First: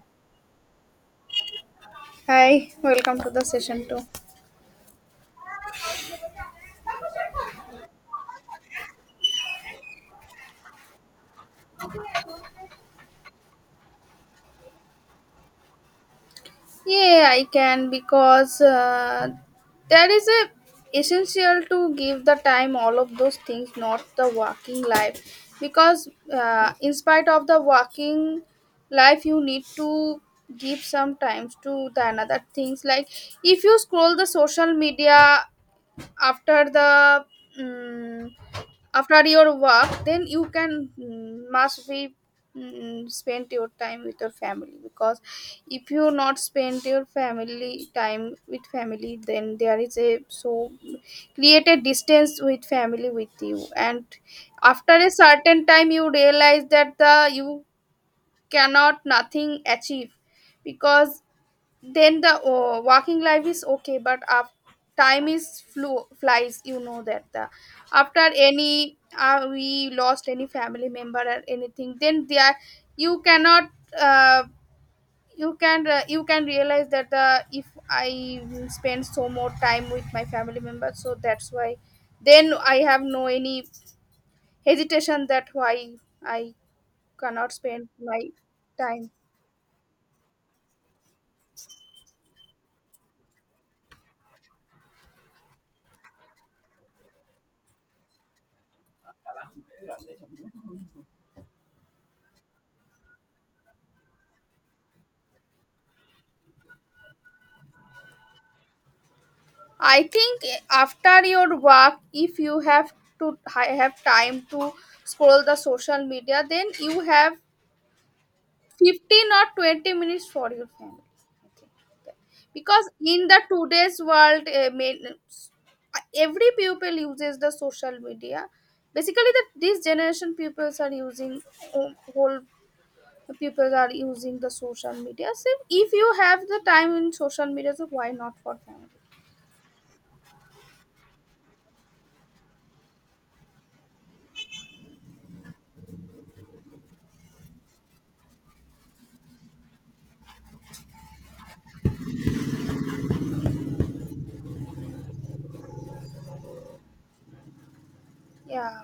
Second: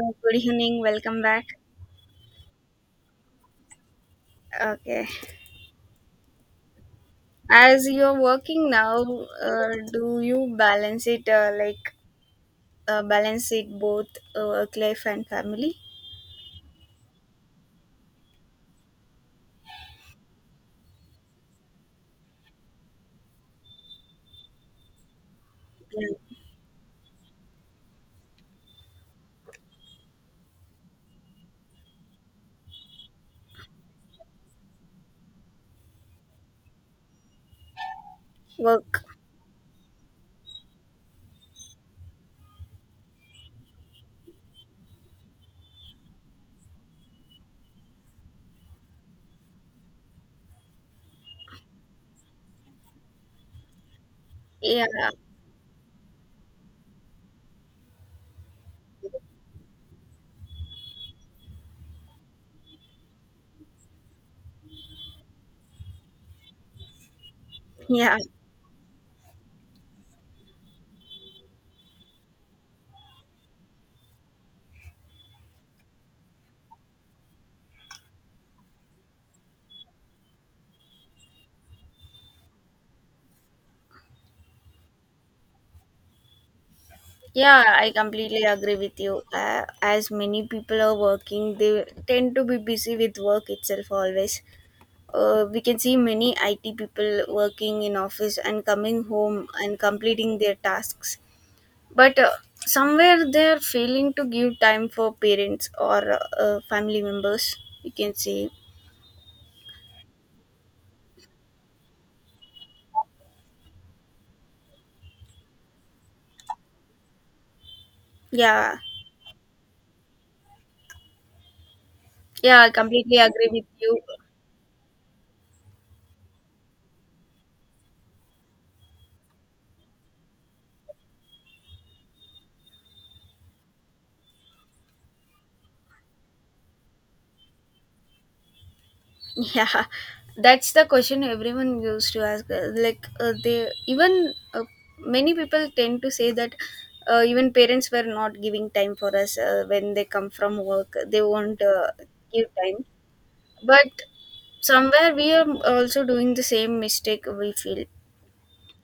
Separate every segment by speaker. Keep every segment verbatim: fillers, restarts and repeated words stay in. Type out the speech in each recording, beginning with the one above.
Speaker 1: Uh, Good evening, welcome back.
Speaker 2: Hi, welcome to the session two.
Speaker 1: Okay. As you're working now, uh, do you balance it uh, like uh, balance it both uh, work life and family?
Speaker 2: Yeah, I can because uh, there is a essential to give the time all of those things, not the working life. Because
Speaker 1: Yeah.
Speaker 2: uh, in spite of the working life, you need to give some times to the another things. Like if you scroll the social media after the. mm
Speaker 1: Work.
Speaker 2: after your work then you can mm, must be mm, spend your time with your family, because if you not spend your family time with family then there is a so create a distance with family with you, and
Speaker 1: Yeah.
Speaker 2: after a certain time you realize that the you cannot nothing achieve, because then the oh, walking life is okay but af- time is flu- flies you know that the
Speaker 1: Yeah.
Speaker 2: after any uh, we lost any family member or anything, then there you cannot uh, you can uh, you can realize that the if I spend so more time with my family member, so that's why then I have no any hesitation that why I cannot
Speaker 1: Yeah, I
Speaker 2: spend my
Speaker 1: completely agree with
Speaker 2: time.
Speaker 1: you. Uh, as many people are working, they tend to be busy with work itself always. Uh, we can see many I T people working in office and coming home and completing their tasks, but uh, somewhere they're failing to give time for parents or uh, uh, family members, you can say.
Speaker 2: I think after your work, if you have to I have time to scroll the social media, then you have
Speaker 1: Yeah,
Speaker 2: fifteen or twenty minutes for your family. I think that-
Speaker 1: yeah, I
Speaker 2: Because
Speaker 1: completely
Speaker 2: in the
Speaker 1: agree with
Speaker 2: today's
Speaker 1: you.
Speaker 2: world, uh, main- every people uses the social media. Basically, that this generation peoples are using whole whole people are using the social media. So if you have the time in social media, so why not for family?
Speaker 1: Yeah, that's the question everyone used to ask, uh, like, uh, they even uh, many people tend to say that uh, even parents were not giving time for us uh, when they come from work they won't uh, give time, but somewhere we are also doing the same mistake, we feel.
Speaker 2: Yeah.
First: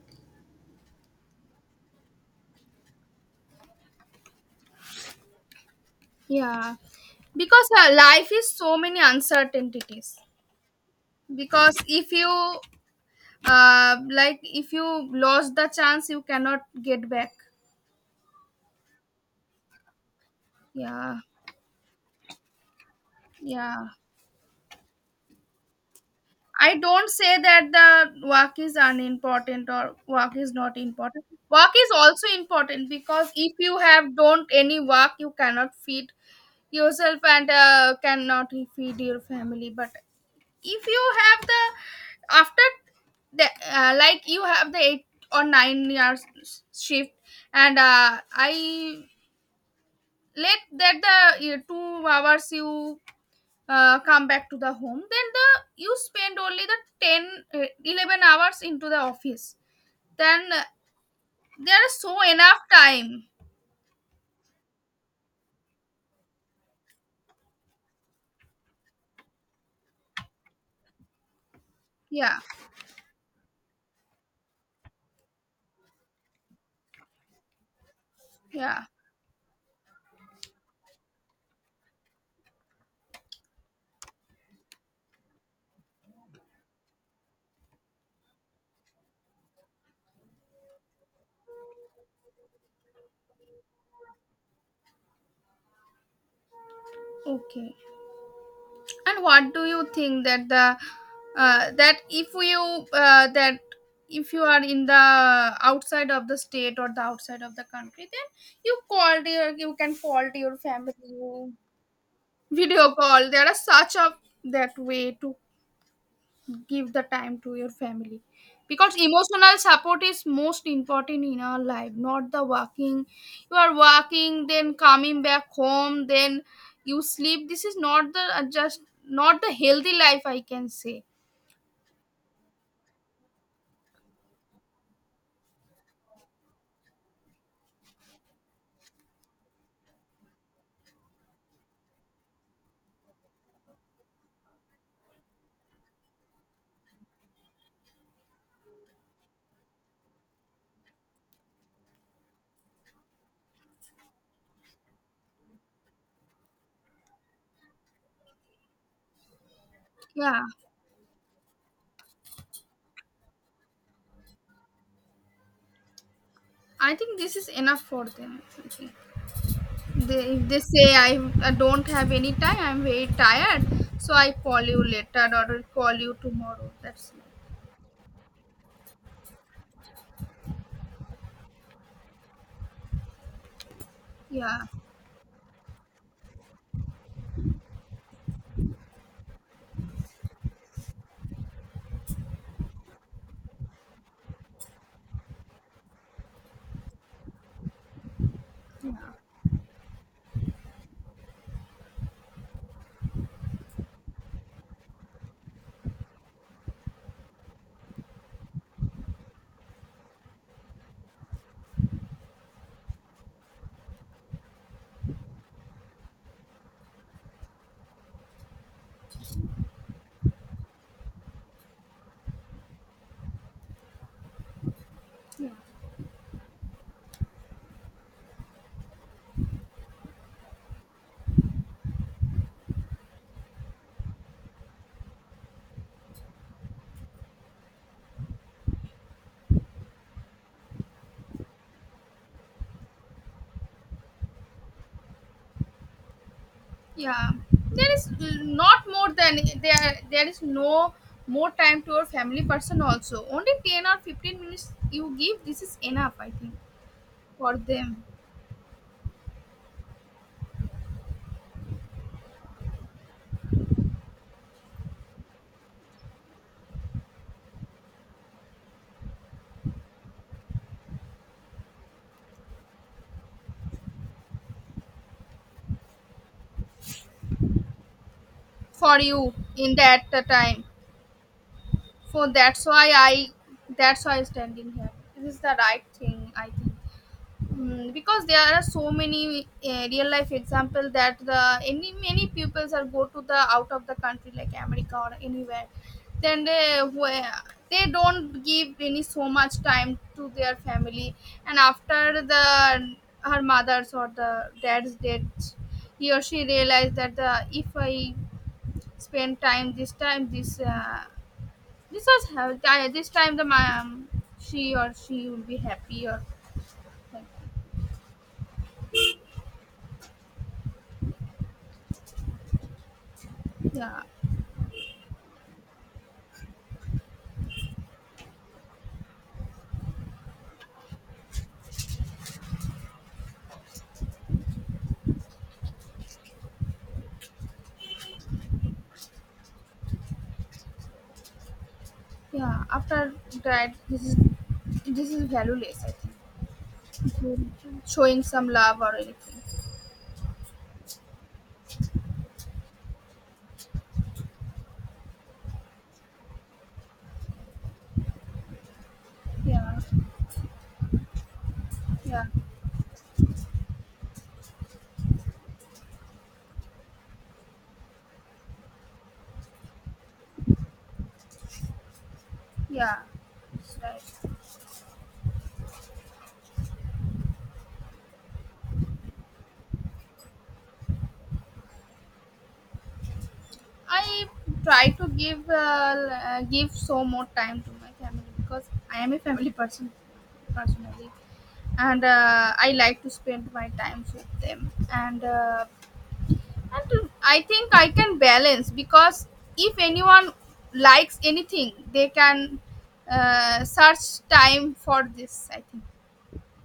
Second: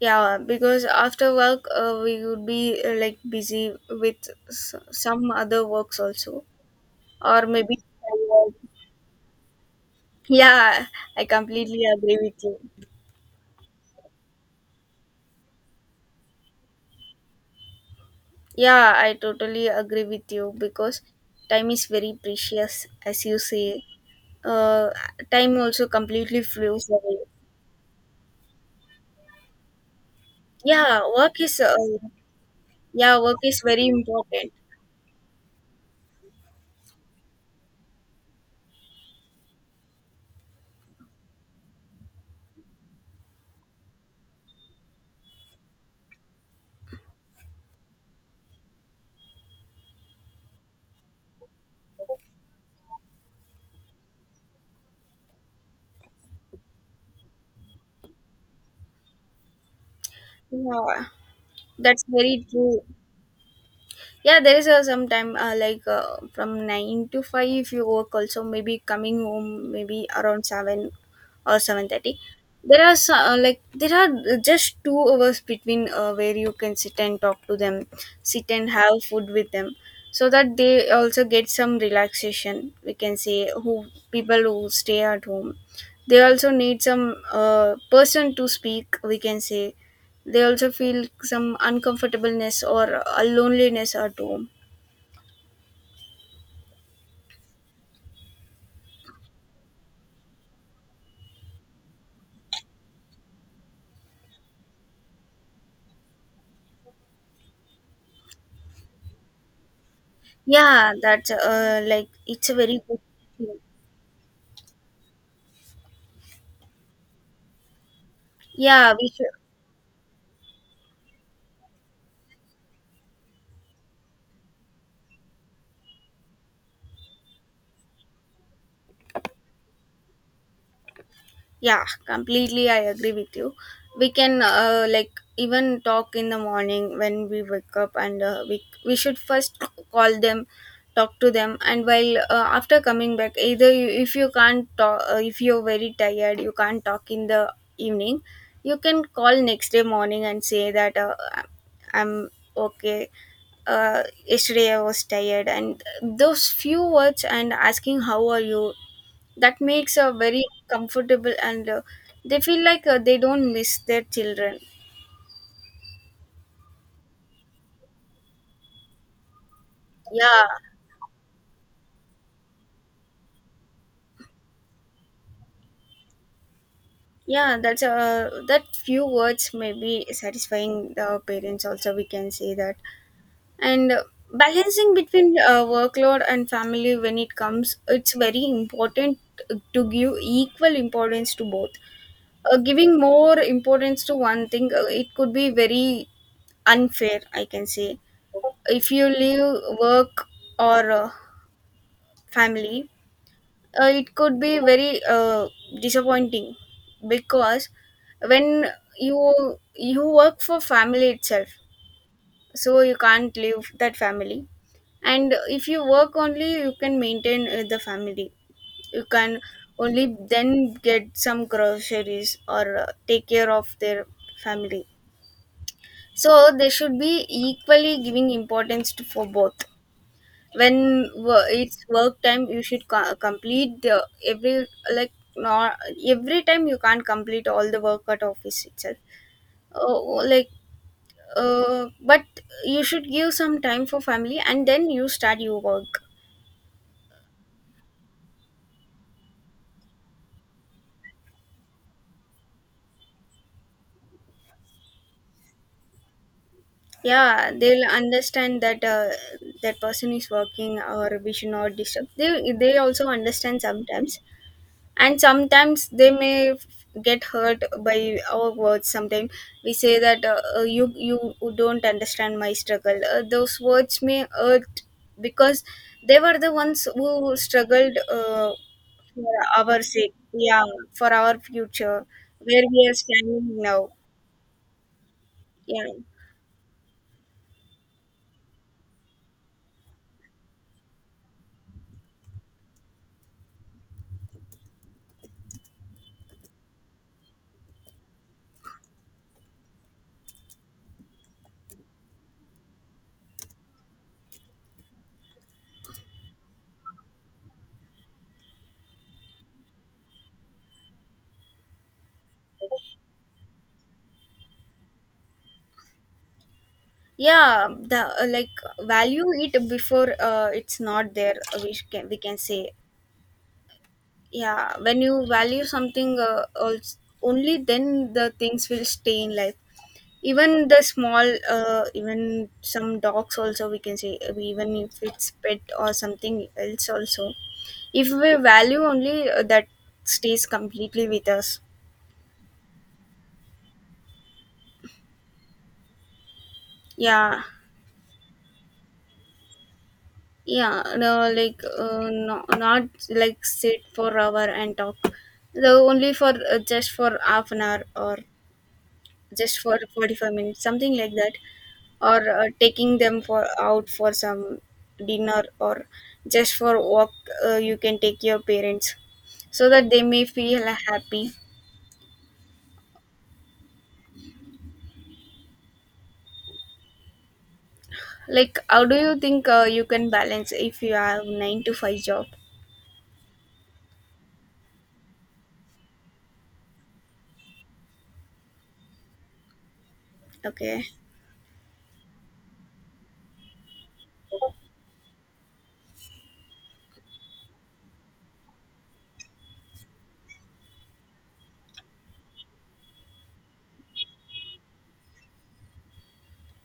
Speaker 1: Yeah, because after work uh, we would be uh, like busy with s- some other works also,
Speaker 2: Yeah,
Speaker 1: or
Speaker 2: because
Speaker 1: maybe.
Speaker 2: uh, life is so many uncertainties.
Speaker 1: Yeah, I
Speaker 2: Because
Speaker 1: completely
Speaker 2: if
Speaker 1: agree with
Speaker 2: you
Speaker 1: you.
Speaker 2: uh, like, if you lost the chance, you cannot get back.
Speaker 1: Yeah, I totally agree with you because
Speaker 2: Yeah,
Speaker 1: time is very precious, as you say.
Speaker 2: yeah.
Speaker 1: Uh, Time also completely
Speaker 2: I
Speaker 1: flows
Speaker 2: don't
Speaker 1: away.
Speaker 2: say that the work is unimportant or work is not
Speaker 1: Yeah,
Speaker 2: important.
Speaker 1: work is
Speaker 2: Work
Speaker 1: uh,
Speaker 2: is also important
Speaker 1: yeah,
Speaker 2: because
Speaker 1: work
Speaker 2: if
Speaker 1: is
Speaker 2: you
Speaker 1: very
Speaker 2: have don't
Speaker 1: important.
Speaker 2: any work, you cannot feed yourself and uh, cannot feed your family. But if you have the after the uh, like you have the eight or nine years shift and uh, I let that the uh, two hours you uh, come back to the home then the you spend only the ten uh, eleven hours into the office, then uh,
Speaker 1: Yeah,
Speaker 2: there is
Speaker 1: that's
Speaker 2: so
Speaker 1: very
Speaker 2: enough
Speaker 1: true.
Speaker 2: time.
Speaker 1: Yeah, there is a sometime uh, like uh, from nine to five if you work. Also, maybe coming home maybe around seven or seven thirty.
Speaker 2: Yeah,
Speaker 1: There are so- uh, like there are just two hours between, uh, where you can sit and talk to them, sit and
Speaker 2: yeah,
Speaker 1: have food with them, so that they also get some relaxation. We can say, who people who stay at home, they also need some uh, person to speak. We can say they also feel some uncomfortableness or a loneliness at home.
Speaker 2: okay. And what do you think that the uh, that if you uh, that if you are in the outside of the state or the outside of the country, then you called your you can call to your
Speaker 1: Yeah,
Speaker 2: family,
Speaker 1: that's
Speaker 2: you
Speaker 1: uh, like it's a very
Speaker 2: video
Speaker 1: good
Speaker 2: call, there are
Speaker 1: thing.
Speaker 2: such a that way to give the time to your family,
Speaker 1: Yeah,
Speaker 2: because
Speaker 1: we should.
Speaker 2: emotional support is most important in our life, not the working. You are working then coming back home then you sleep, this is not the uh, just not the healthy life, I can say.
Speaker 1: Yeah, completely. I agree with you. We can uh, like even talk in the morning when we wake up, and uh, we we should first call them, talk to them, and while uh, after coming back, either you, if you can't talk, uh, if you're very tired, you can't talk in the evening, you can call next day morning and say that uh, I'm okay. Uh, yesterday I was tired, and those few words and asking how are you, that makes a
Speaker 2: Yeah.
Speaker 1: very comfortable, and uh, they feel like uh, they don't miss their children.
Speaker 2: I think this is enough for them, I think. They,
Speaker 1: Yeah,
Speaker 2: if they say I, I don't have any time, I'm very tired, so I call you later or I'll call you tomorrow, that's it.
Speaker 1: yeah, that's uh, that few words may be satisfying the parents also, we can say that. And uh,
Speaker 2: Yeah.
Speaker 1: balancing between uh, workload and family, when it comes it's very important to give equal importance to both. Uh, giving more importance to one thing, uh, it could be very unfair, I can say. If you leave work or uh, family, uh, it could be very uh, disappointing, because when you you work for family itself, so you can't leave that family. And if you work only, you can maintain uh, the family. You can only then get some groceries or uh, take care of their family. So they should be equally giving importance to, for both. When wo- it's work time, you should co- complete the every, like not every time you can't complete all the work at office itself. Oh, oh, like, uh, but you should give some time for family and then you start your work.
Speaker 2: Yeah, there is not more than there. There is no more time to your family person also. Only ten or fifteen minutes you give. This is enough, I think,
Speaker 1: Yeah,
Speaker 2: for
Speaker 1: they'll
Speaker 2: them,
Speaker 1: understand that uh, that person is working, or we should not disturb. They they also understand sometimes, and sometimes they may f- get hurt by our words. Sometimes we say that uh, uh, you you don't understand my struggle, uh, those words may hurt because they were the ones who struggled uh,
Speaker 2: for you
Speaker 1: for
Speaker 2: in
Speaker 1: our
Speaker 2: that
Speaker 1: sake,
Speaker 2: uh,
Speaker 1: yeah,
Speaker 2: time.
Speaker 1: for our future,
Speaker 2: So that's
Speaker 1: where we
Speaker 2: why
Speaker 1: are
Speaker 2: I.
Speaker 1: standing now.
Speaker 2: That's why I standing here. This is the right
Speaker 1: Yeah,
Speaker 2: thing, I think. Mm, because there are so many uh, real life example that the any many pupils are go to the out of the country like America or anywhere, then they where they don't give any so much time to their family, and after the her mother's or the dad's death, he or she realized that the if I spend time this time this uh, this was how- this time the mom, she or she will be happy, or like.
Speaker 1: yeah, the uh, like value it before uh, it's not there, uh, we sh- can we can say.
Speaker 2: Yeah.
Speaker 1: Yeah, when you value something uh, als- only then the things will stay in life. Even the small uh, even some dogs also, we can say, uh, even if it's pet or something else also, if we value only uh, that stays completely with us,
Speaker 2: Yeah, after that, this is this is valueless. I
Speaker 1: yeah.
Speaker 2: think, showing some love or anything.
Speaker 1: Yeah, no, like uh, no, not like sit for hour and talk, the only for uh, just for half an hour, or just
Speaker 2: Yeah,
Speaker 1: for forty-five minutes, something like that, or
Speaker 2: yeah,
Speaker 1: uh, taking them for out for some dinner, or just for walk. Uh, you can take your parents so that they may feel happy.
Speaker 2: yeah. That's right.
Speaker 1: Like, how do you think uh, you can balance if you have nine to five job?
Speaker 2: I try to give uh, uh, give so more time to my family because I am a family person
Speaker 1: Okay.
Speaker 2: personally, and uh, I like to spend my time with them. And uh, And I think I can balance because if anyone likes anything, they can uh, search time for this. I think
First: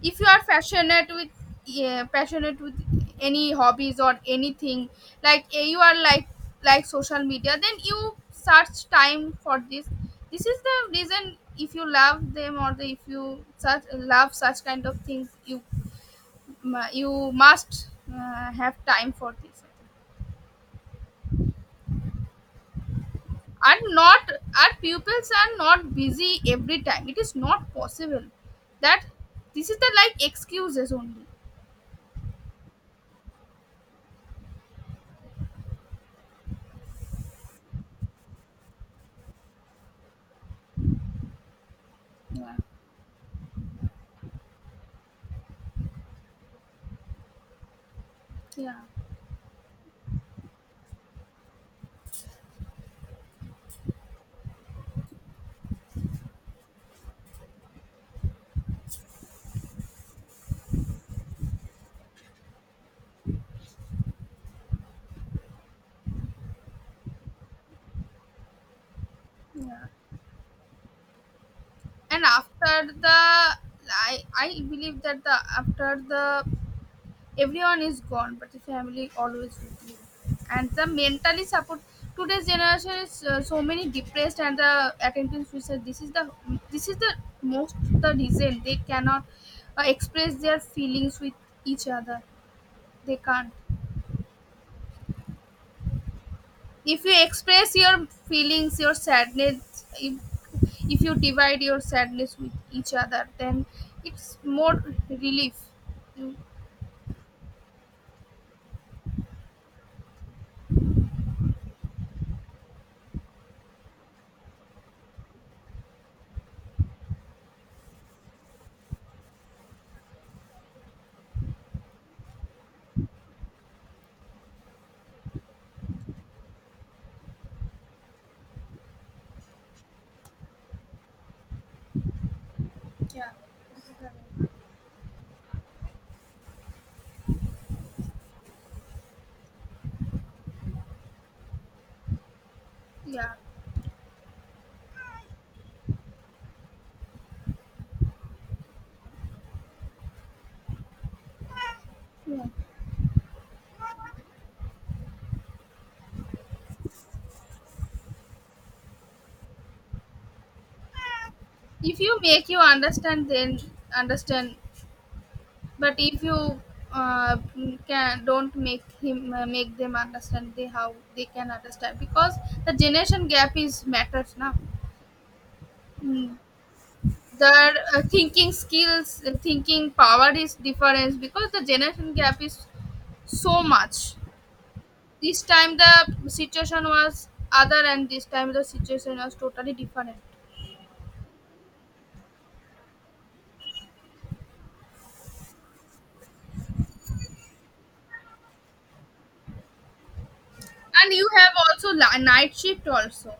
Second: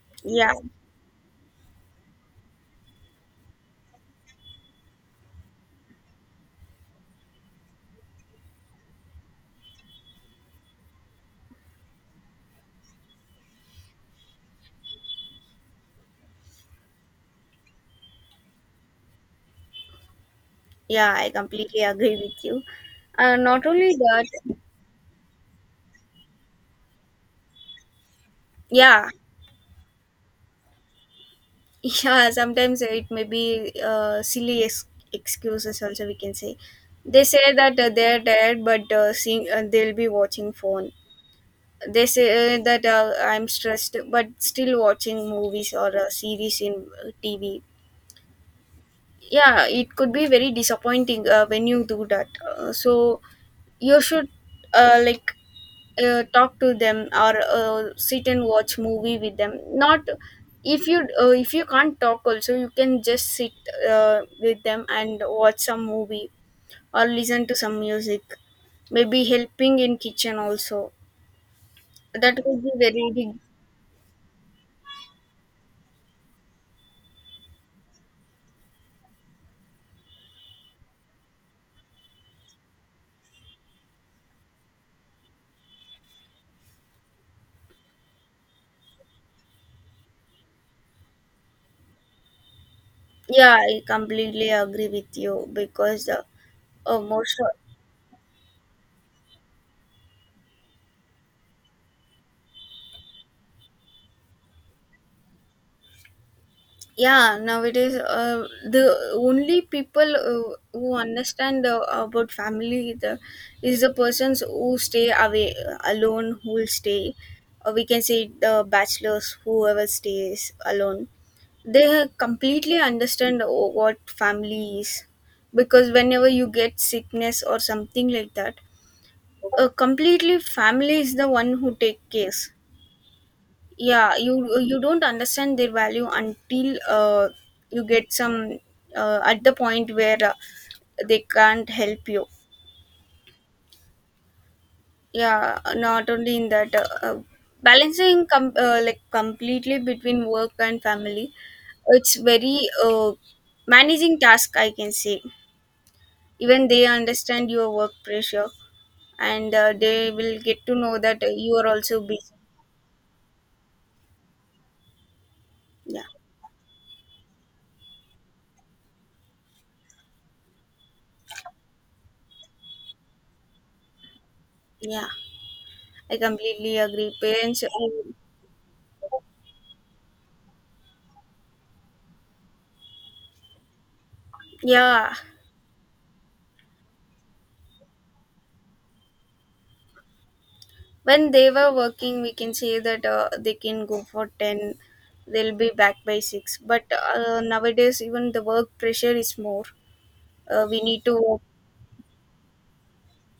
Speaker 2: if you are
Speaker 1: Yeah,
Speaker 2: passionate with, yeah, passionate with any hobbies or anything, like eh, you are like like social media, then you search time for this. This is the reason, if you love them or the, if you such love such kind of things, you mu- you must uh, have time for this.
Speaker 1: yeah, I completely agree with you. Uh, not
Speaker 2: And
Speaker 1: only
Speaker 2: not,
Speaker 1: that,
Speaker 2: our pupils are not busy every time, it is not possible that
Speaker 1: yeah.
Speaker 2: this is the like excuses only.
Speaker 1: Yeah, sometimes it may be uh, silly ex- excuses also, we can say. They say that uh, they're tired, but uh, seeing uh, they'll be watching phone. They
Speaker 2: Yeah,
Speaker 1: say uh, that uh, I'm stressed, but still watching movies or a series in uh, T V.
Speaker 2: yeah.
Speaker 1: Yeah, it could be very disappointing uh, when you do that. Uh, so you should uh, like uh, talk to them, or uh, sit and watch movie with them. Not if you uh, if you can't talk also, you can just sit uh, with them and watch some movie, or listen to some music, maybe helping in kitchen also.
Speaker 2: And
Speaker 1: That would be
Speaker 2: after
Speaker 1: very
Speaker 2: the
Speaker 1: big.
Speaker 2: i i believe that the after the, everyone is gone but the family always with you, and the mentally support. Today's generation is uh, so many depressed and the attendance suicide, this is the this is the most the reason they cannot uh, express their feelings with each other, they can't.
Speaker 1: Yeah, I completely agree with you, because uh, uh,
Speaker 2: If you
Speaker 1: most of—
Speaker 2: express your feelings, your sadness, if, if you divide your sadness with each other, then it's more relief. You-
Speaker 1: yeah, nowadays uh, the only people uh, who understand uh, about family, the, is the persons who stay away, uh, alone who will stay. Uh, we can say the bachelors whoever stays alone. They completely understand, o- what family is, because whenever you get sickness or something like that, uh, completely family is the one who take care.
Speaker 2: yeah,
Speaker 1: Yeah, you you don't understand their value until uh, you get some, uh, at the point where uh, they can't help you.
Speaker 2: yeah,
Speaker 1: Yeah, not only in that, uh, uh, balancing com- uh, like completely between work and family, it's
Speaker 2: yeah.
Speaker 1: very uh, managing task, I can say. Even they understand your work pressure, and uh, they will get to know that uh, you are
Speaker 2: If
Speaker 1: also
Speaker 2: you
Speaker 1: busy.
Speaker 2: make you understand then understand, but
Speaker 1: Yeah,
Speaker 2: if you uh, can don't make him uh, make them understand, they how they can understand, because the generation gap is matters now.
Speaker 1: yeah, I
Speaker 2: Hmm.
Speaker 1: completely agree. Parents,
Speaker 2: Their
Speaker 1: uh,
Speaker 2: uh, thinking skills and thinking power is different because the generation gap is so much.
Speaker 1: yeah,
Speaker 2: This time the situation was other, and this time the situation was totally different.
Speaker 1: when they were working, we can say that uh, they can go for ten, they'll be back by six, but uh, nowadays even the work pressure is more. Uh, we need
Speaker 2: And you
Speaker 1: to
Speaker 2: have also li- night shift also.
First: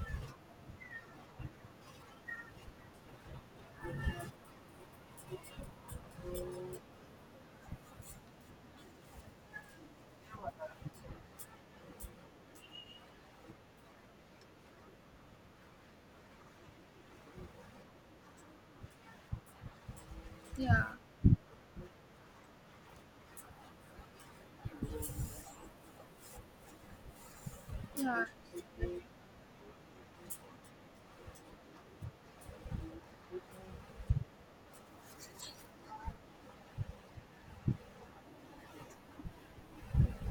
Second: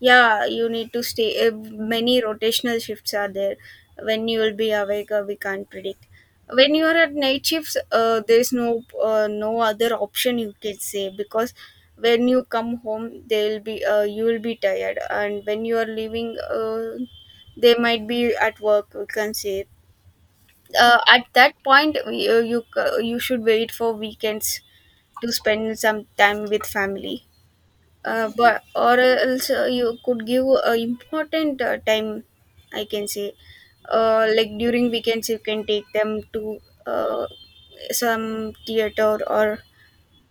Speaker 1: Yeah, you need to stay, uh, many rotational shifts are there. When you will be awake, uh, we can't predict. When you are at night shifts, uh, there is no uh, no other option, you can say, because when you come home they'll be uh, you will be tired, and when you are leaving uh, they might be at work, we can say.
Speaker 2: Yeah,
Speaker 1: Uh, at that point, you, you uh, you should wait for weekends to spend some time with family.
Speaker 2: yeah,
Speaker 1: Uh, but or else, uh, you could give uh, important uh, time, I can say. Uh, like, during weekends you can take them to uh, some theater, or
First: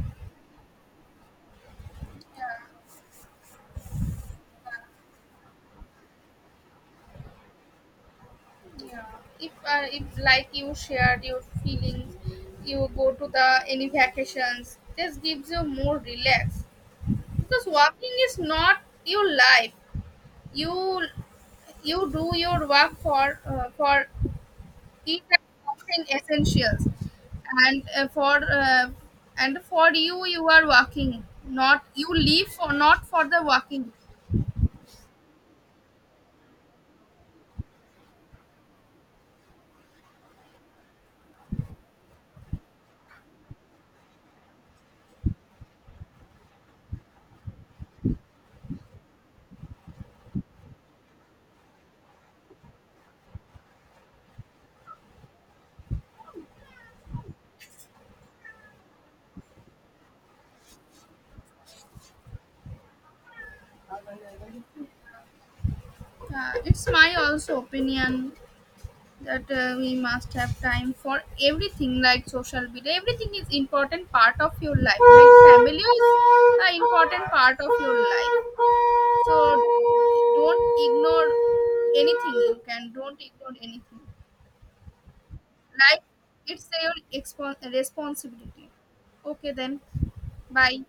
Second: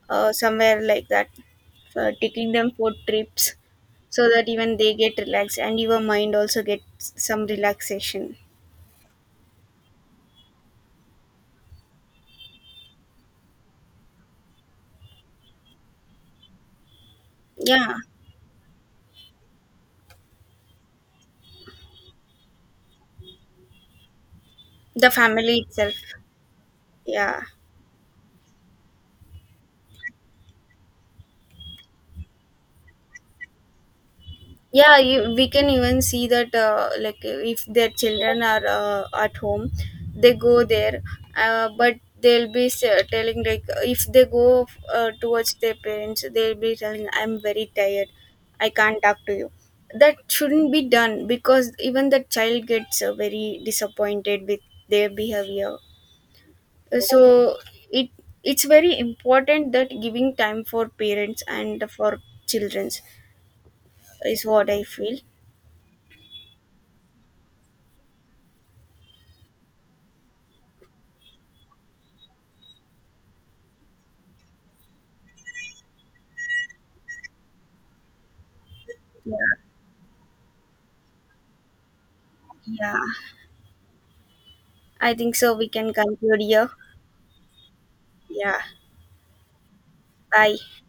Speaker 1: uh, somewhere like that, uh, taking them for trips, so that even they get relaxed and your mind also gets some relaxation.
Speaker 2: yeah. If, uh, if like you shared your feelings, you go to the any vacations, this gives you more relax, because
Speaker 1: Yeah,
Speaker 2: walking is not your life. You you do your work for uh, for
Speaker 1: the
Speaker 2: each and
Speaker 1: family itself,
Speaker 2: something essentials,
Speaker 1: yeah.
Speaker 2: and uh, for uh, and for you you are working, not you leave for not for the working.
Speaker 1: Yeah, you, we can even see that, uh, like, if their children are uh, at home, they go there, uh, but they'll be s- telling, like, if they go uh, towards their parents, they'll be telling, I'm very tired, I can't talk to you. That shouldn't be done because even the child gets uh, very disappointed with their behavior. So it it's very important that giving time for parents and for children's is what I feel.
Speaker 2: Uh, it's my also opinion that uh, we must have time for everything, like social media, everything is important part of your life, like family is an important part of your life, so
Speaker 1: Yeah.
Speaker 2: don't ignore anything, you can
Speaker 1: Yeah,
Speaker 2: don't ignore anything,
Speaker 1: I think so. We can
Speaker 2: like
Speaker 1: conclude
Speaker 2: it's
Speaker 1: here.
Speaker 2: your expo-
Speaker 1: Yeah,
Speaker 2: responsibility. Okay then,
Speaker 1: bye.
Speaker 2: bye.